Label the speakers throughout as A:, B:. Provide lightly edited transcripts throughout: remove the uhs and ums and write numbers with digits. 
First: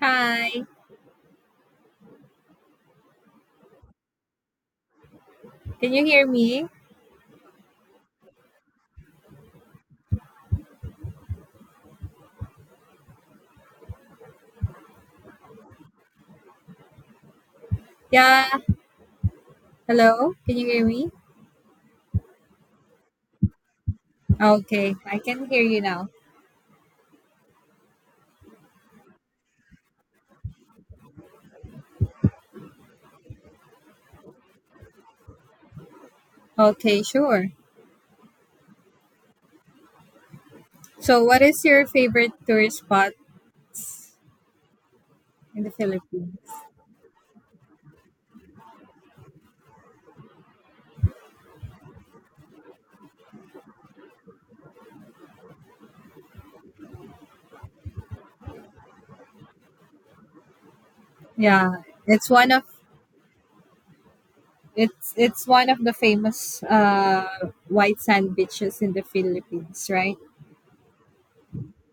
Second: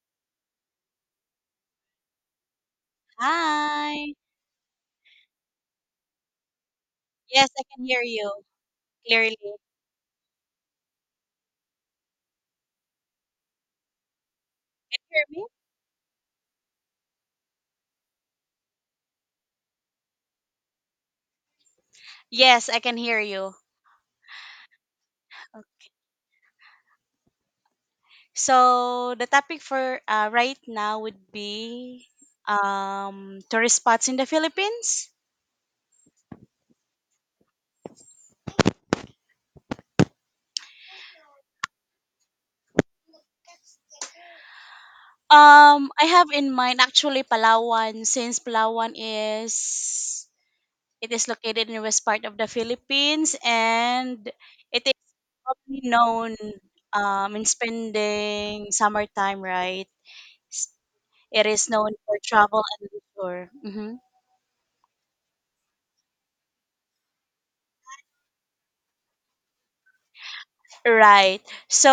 A: Hi,
B: Hi.
A: can you hear me?
B: Yes, I can hear you clearly. Can you hear me?
A: Yeah, hello, can you hear me?
B: Yes, I can hear you.
A: Okay, I can hear you now.
B: So the topic for right now would be tourist spots in the Philippines.
A: Okay, sure. So, what is your favorite tourist spot in the
B: I have
A: Philippines?
B: in mind actually Palawan since Palawan is it is located in the west part of the Philippines and it is probably known in spending summertime, right? S- It is
A: Yeah,
B: known for
A: it's one
B: travel
A: of
B: and leisure. Mhm.
A: it's one of the famous white sand beaches in the Philippines, right?
B: Right. So,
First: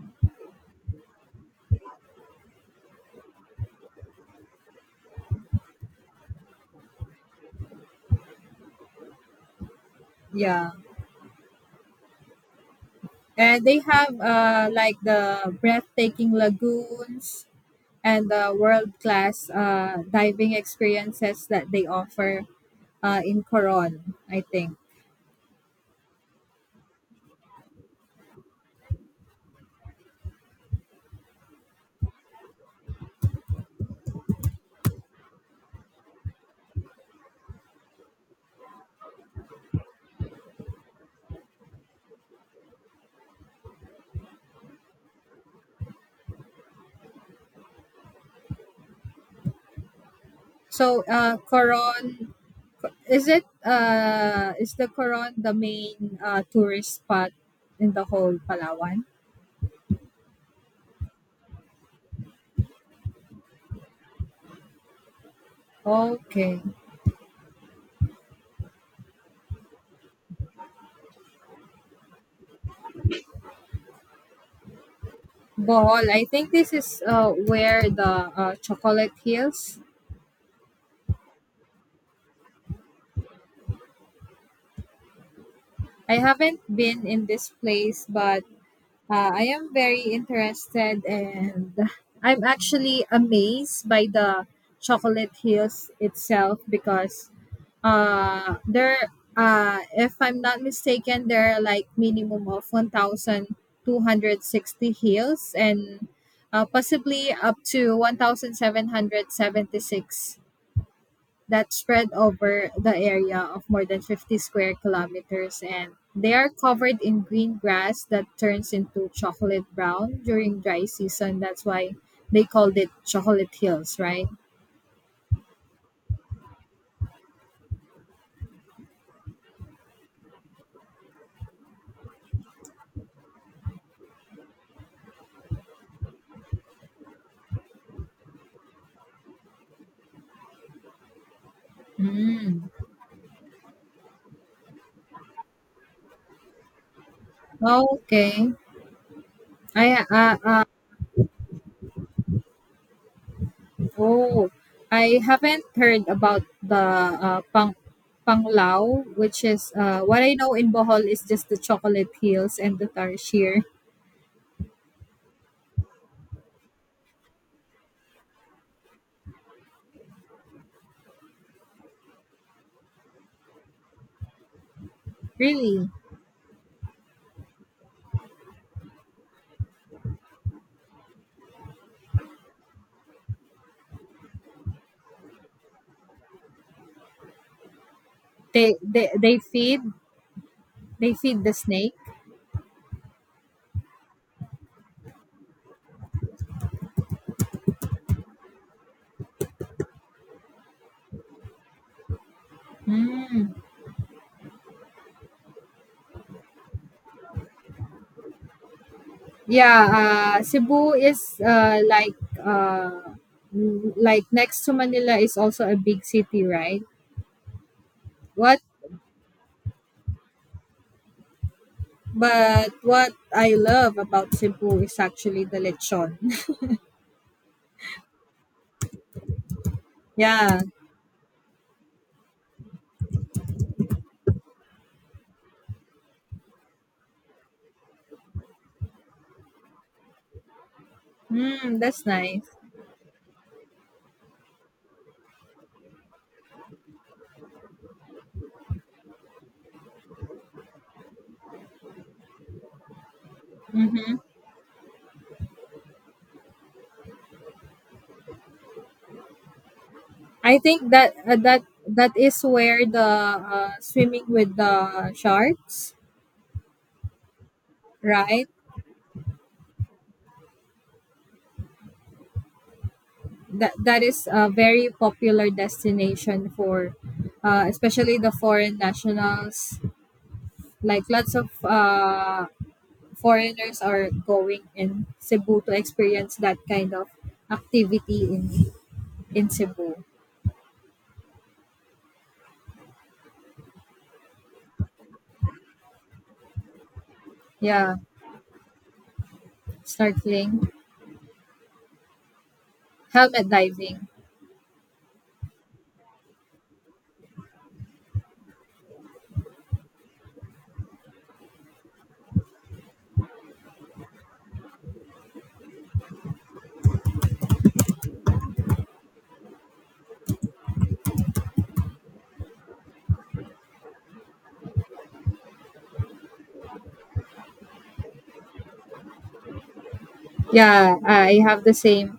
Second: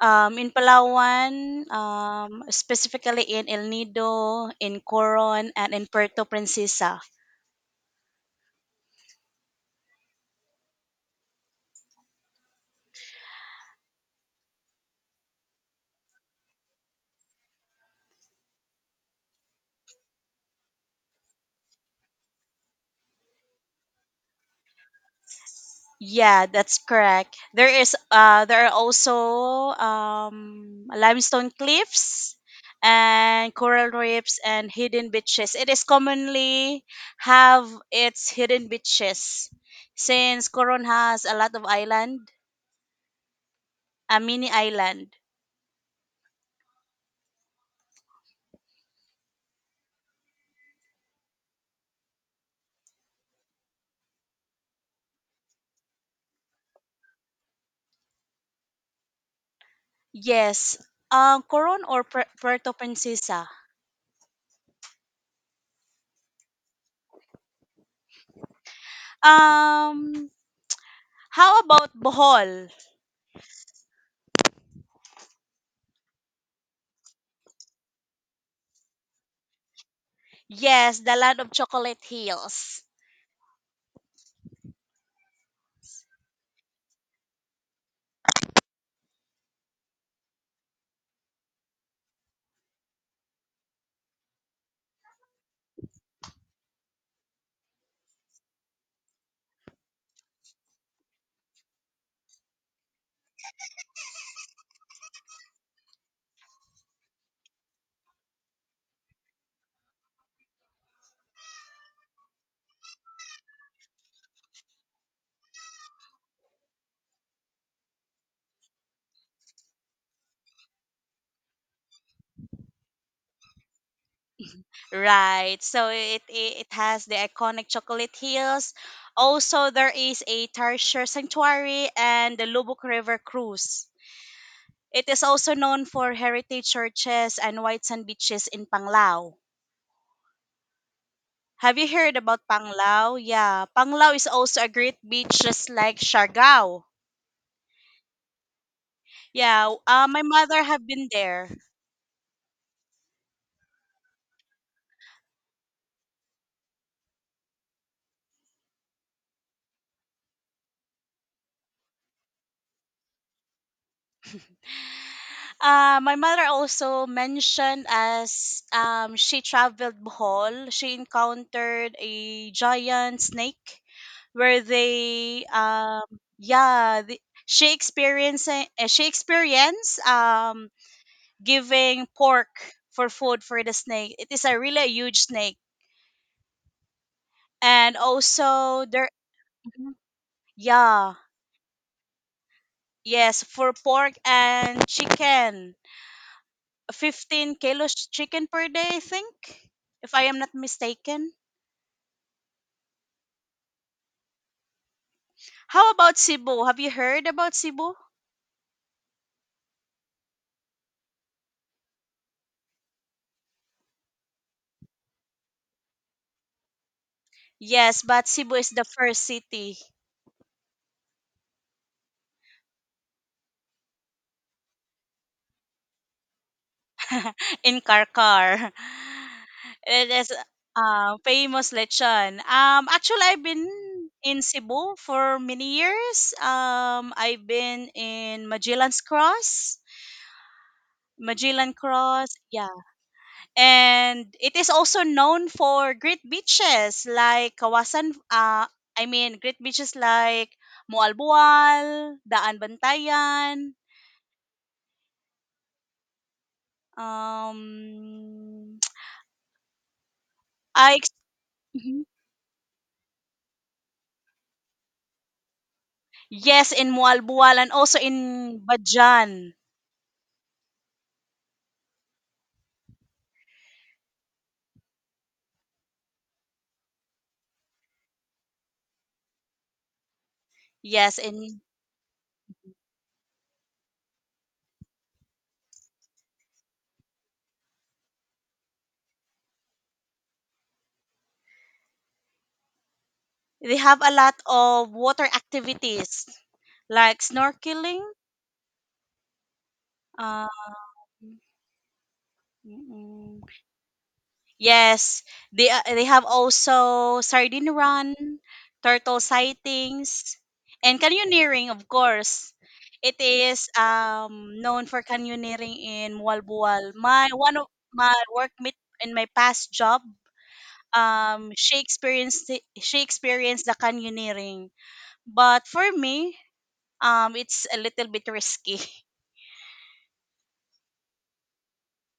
B: in Palawan, specifically in El Nido, in Coron, and in Puerto Princesa.
A: Yeah. And they have like the breathtaking lagoons and the world-class diving experiences that they offer in Coron, I think.
B: Yeah, that's correct. There are also limestone cliffs and coral reefs and hidden beaches. It is commonly have its hidden beaches since Coron has a lot of island, a mini island.
A: So, Coron, is it? Is the Coron the main tourist spot in the whole Palawan?
B: Yes, Coron or Puerto Princesa.
A: Okay,
B: Um, how about Bohol?
A: Bohol. I think this is where the Chocolate Hills.
B: Yes, the land of chocolate hills.
A: I haven't been in this place, but I am very interested, and I'm actually amazed by the Chocolate Hills itself because there if I'm not mistaken there are like minimum of 1260 hills and possibly up to 1776 that spread over the area of more than 50 square kilometers, and they are covered in green grass that turns into chocolate brown during dry season. That's why they called it Chocolate Hills, right?
B: Right. So it has the iconic chocolate hills. Also, there is a Tarsier Sanctuary and the Lubuk River Cruise. It is also known for heritage churches and white sand beaches in Panglao. Have you heard about
A: Mm.
B: Panglao? Yeah, Panglao is also a great beach just like Siargao.
A: Okay.
B: Yeah,
A: I
B: my mother have been there.
A: Oh, I haven't heard about the uh, pang panglao, which is, what I know in Bohol is just the Chocolate Hills and the tarsier.
B: My mother also mentioned as she traveled Bohol, she encountered a giant snake where they
A: Really,
B: yeah the, she experienced giving pork for food for the snake. It is a really huge snake, and
A: they
B: also there.
A: they they feed,
B: Mhm. Yeah,
A: they feed the snake.
B: yes, for pork and chicken, 15 kilos chicken per day, I think, if I am not mistaken.
A: Mm.
B: How about Cebu? Have you heard about Cebu?
A: Yeah, Cebu is, like, next to Manila is also a big city, right?
B: Yes, but Cebu
A: What
B: is the first city.
A: But what I love about Cebu is actually the lechon.
B: In Karkar. It is
A: Yeah,
B: famous lechon. Actually, I've been in Cebu for many years. I've been in Magellan's Cross. Magellan
A: mm, that's
B: Cross,
A: nice.
B: yeah. And it is also known for great beaches like I mean great beaches like Mualbual, Daan Bantayan,
A: Mhm.
B: um
A: I think
B: I ex-
A: that that
B: Mhm.
A: that is where the, swimming with the sharks,
B: Yes, in Mualbual and also
A: right?
B: in Bajan.
A: That that is a very popular destination for, especially the foreign nationals. Like
B: Yes,
A: lots of
B: in
A: foreigners are going in Cebu to experience that kind of activity in Cebu.
B: They have a lot of water activities like
A: Yeah,
B: snorkeling. Um,
A: snorkeling,
B: mm-hmm.
A: helmet diving.
B: Yes, they have also sardine run, turtle sightings, and canyoneering, of course. It is known for canyoneering in Mualbual. My one of my workmate in my past job, she experienced the canyoneering, but for me, it's a little bit risky.
A: Yeah, I have the same.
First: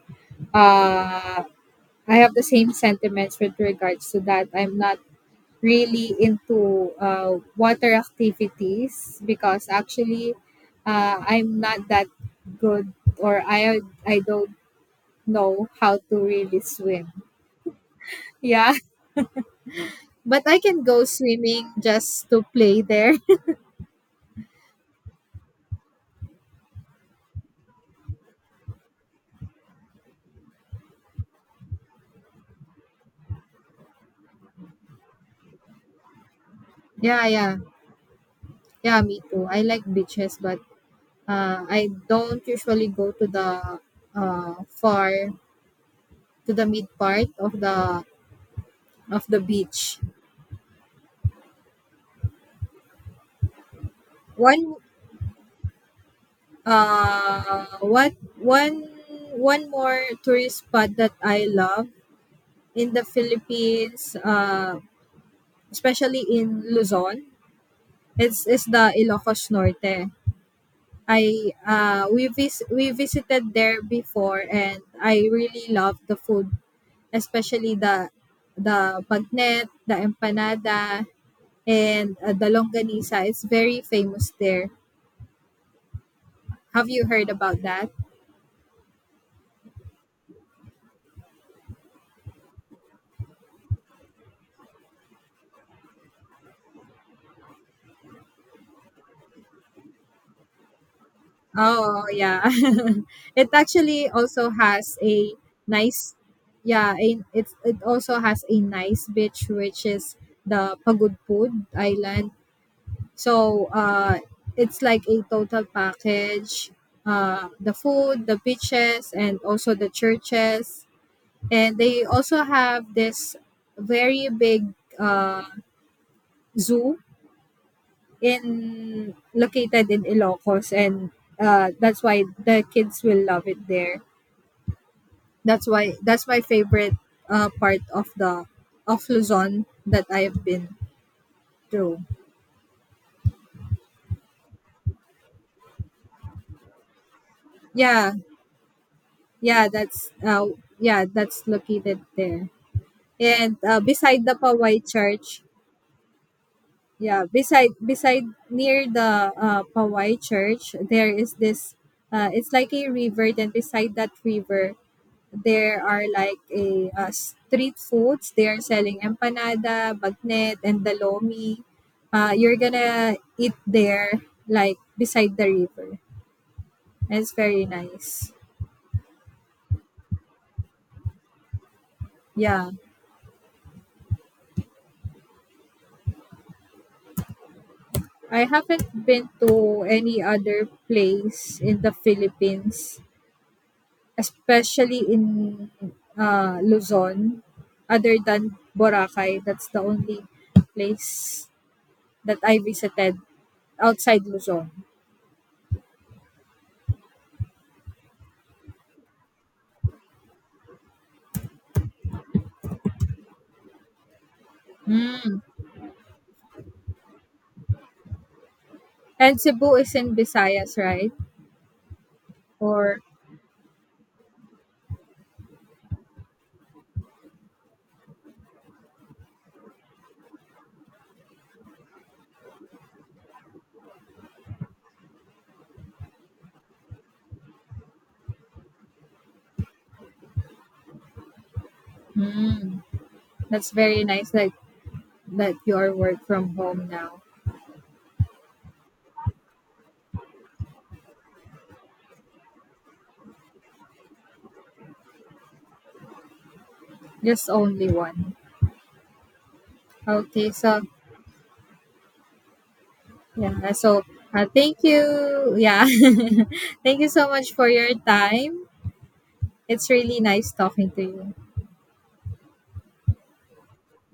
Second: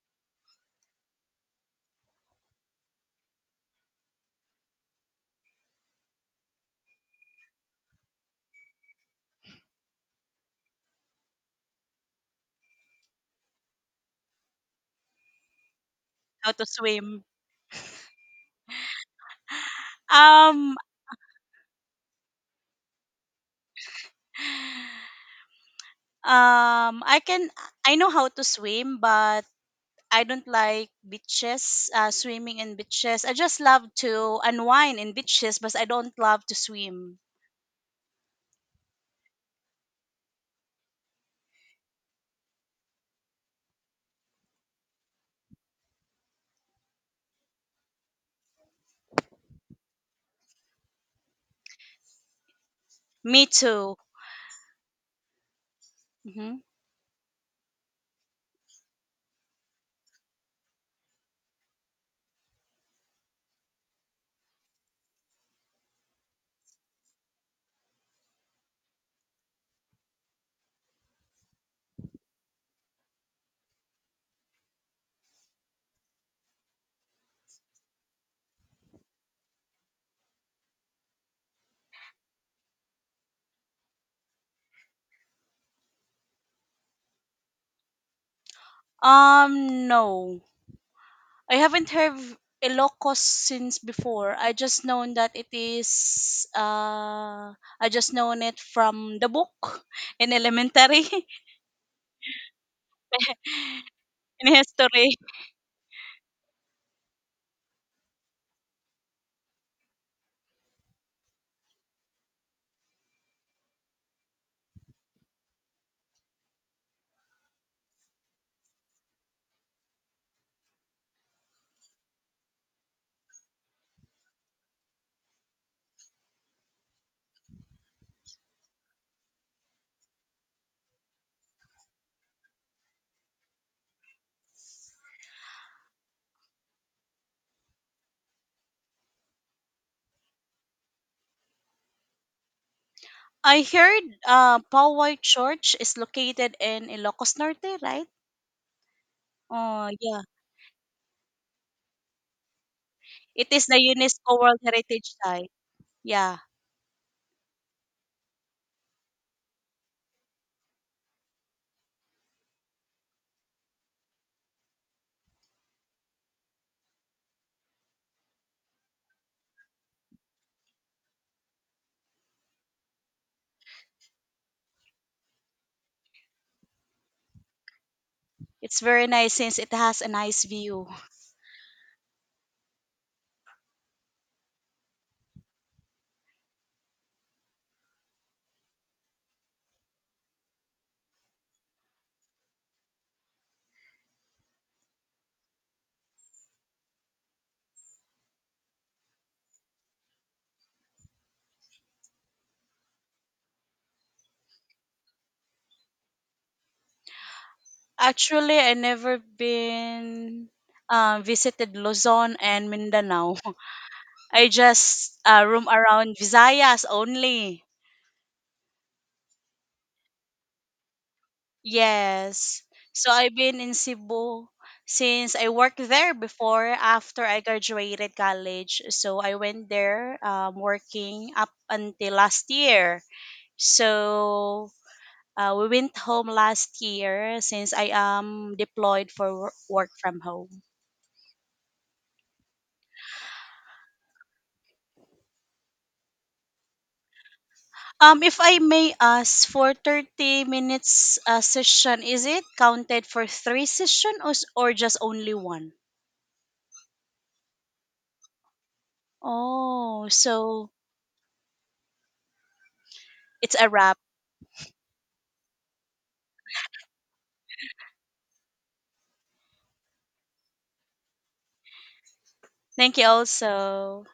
A: Uh, I have the same sentiments with regards to that. I'm not really into water activities, because actually I'm not that good, or I don't know how to
B: How
A: really
B: to
A: swim.
B: swim.
A: Yeah, but I
B: Um,
A: can go swimming just to play there.
B: um, I can I know how to swim, but I don't like beaches, swimming in beaches. I just love to unwind in beaches, but I don't love to swim.
A: Yeah, yeah. Yeah, me too. I like beaches, but I don't usually go to the far, to the mid part of the beach.
B: Me too.
A: One
B: Hmm.
A: What one more tourist spot that I love in the Philippines, especially in Luzon, it's is the Ilocos Norte. We visited there before, and I really love the food, especially the bagnet, the empanada, and the longganisa. It's very famous there. Have you heard about that?
B: No, I haven't heard Ilocos since before. I just known that it is. I just known it from the book in elementary
A: Oh, yeah. It actually also
B: in
A: has
B: history.
A: a nice, yeah, it's, it also has a nice beach, which is the Pagudpud Island. So it's like a total package. The food, the beaches, and also the churches. And they also have this very big uh, zoo in located in Ilocos, and that's why the kids will love it there. That's why that's my favorite part of the of Luzon that I have been through.
B: I heard Poway Church is located in Ilocos Norte, right?
A: Yeah,
B: Oh yeah,
A: yeah, that's located there.
B: it
A: And
B: is the
A: beside the
B: UNESCO World
A: Pawai
B: Heritage
A: Church,
B: Site. Yeah,
A: yeah, beside near the, Pawai Church, there is this. It's like a river. Then beside that river, there are like a street foods. They are selling empanada, bagnet, and dalomi. You're gonna eat there, like beside the river. It's very nice.
B: it's very nice since it has a nice view.
A: Yeah, I haven't been to any other place in the Philippines, especially in Luzon, other than Boracay. That's the only place that I visited outside Luzon.
B: Actually, I never been visited Luzon and Mindanao. I just
A: Mm.
B: roam around Visayas only.
A: And Cebu is in Visayas, right?
B: Yes.
A: Or
B: So I've been in Cebu since I worked there before after I graduated college. So I went there working up until last year. So we went home last year since I am deployed for work from home.
A: hmm, that's very nice that that you are work from home now.
B: If I may ask, for 30 minutes session, is it counted for three session or or just only one?
A: Just only one.
B: Oh,
A: Okay,
B: so
A: so
B: it's a
A: yeah,
B: wrap.
A: so thank you. Yeah, thank you so much for your time. It's really nice talking to you.
B: Thank you also.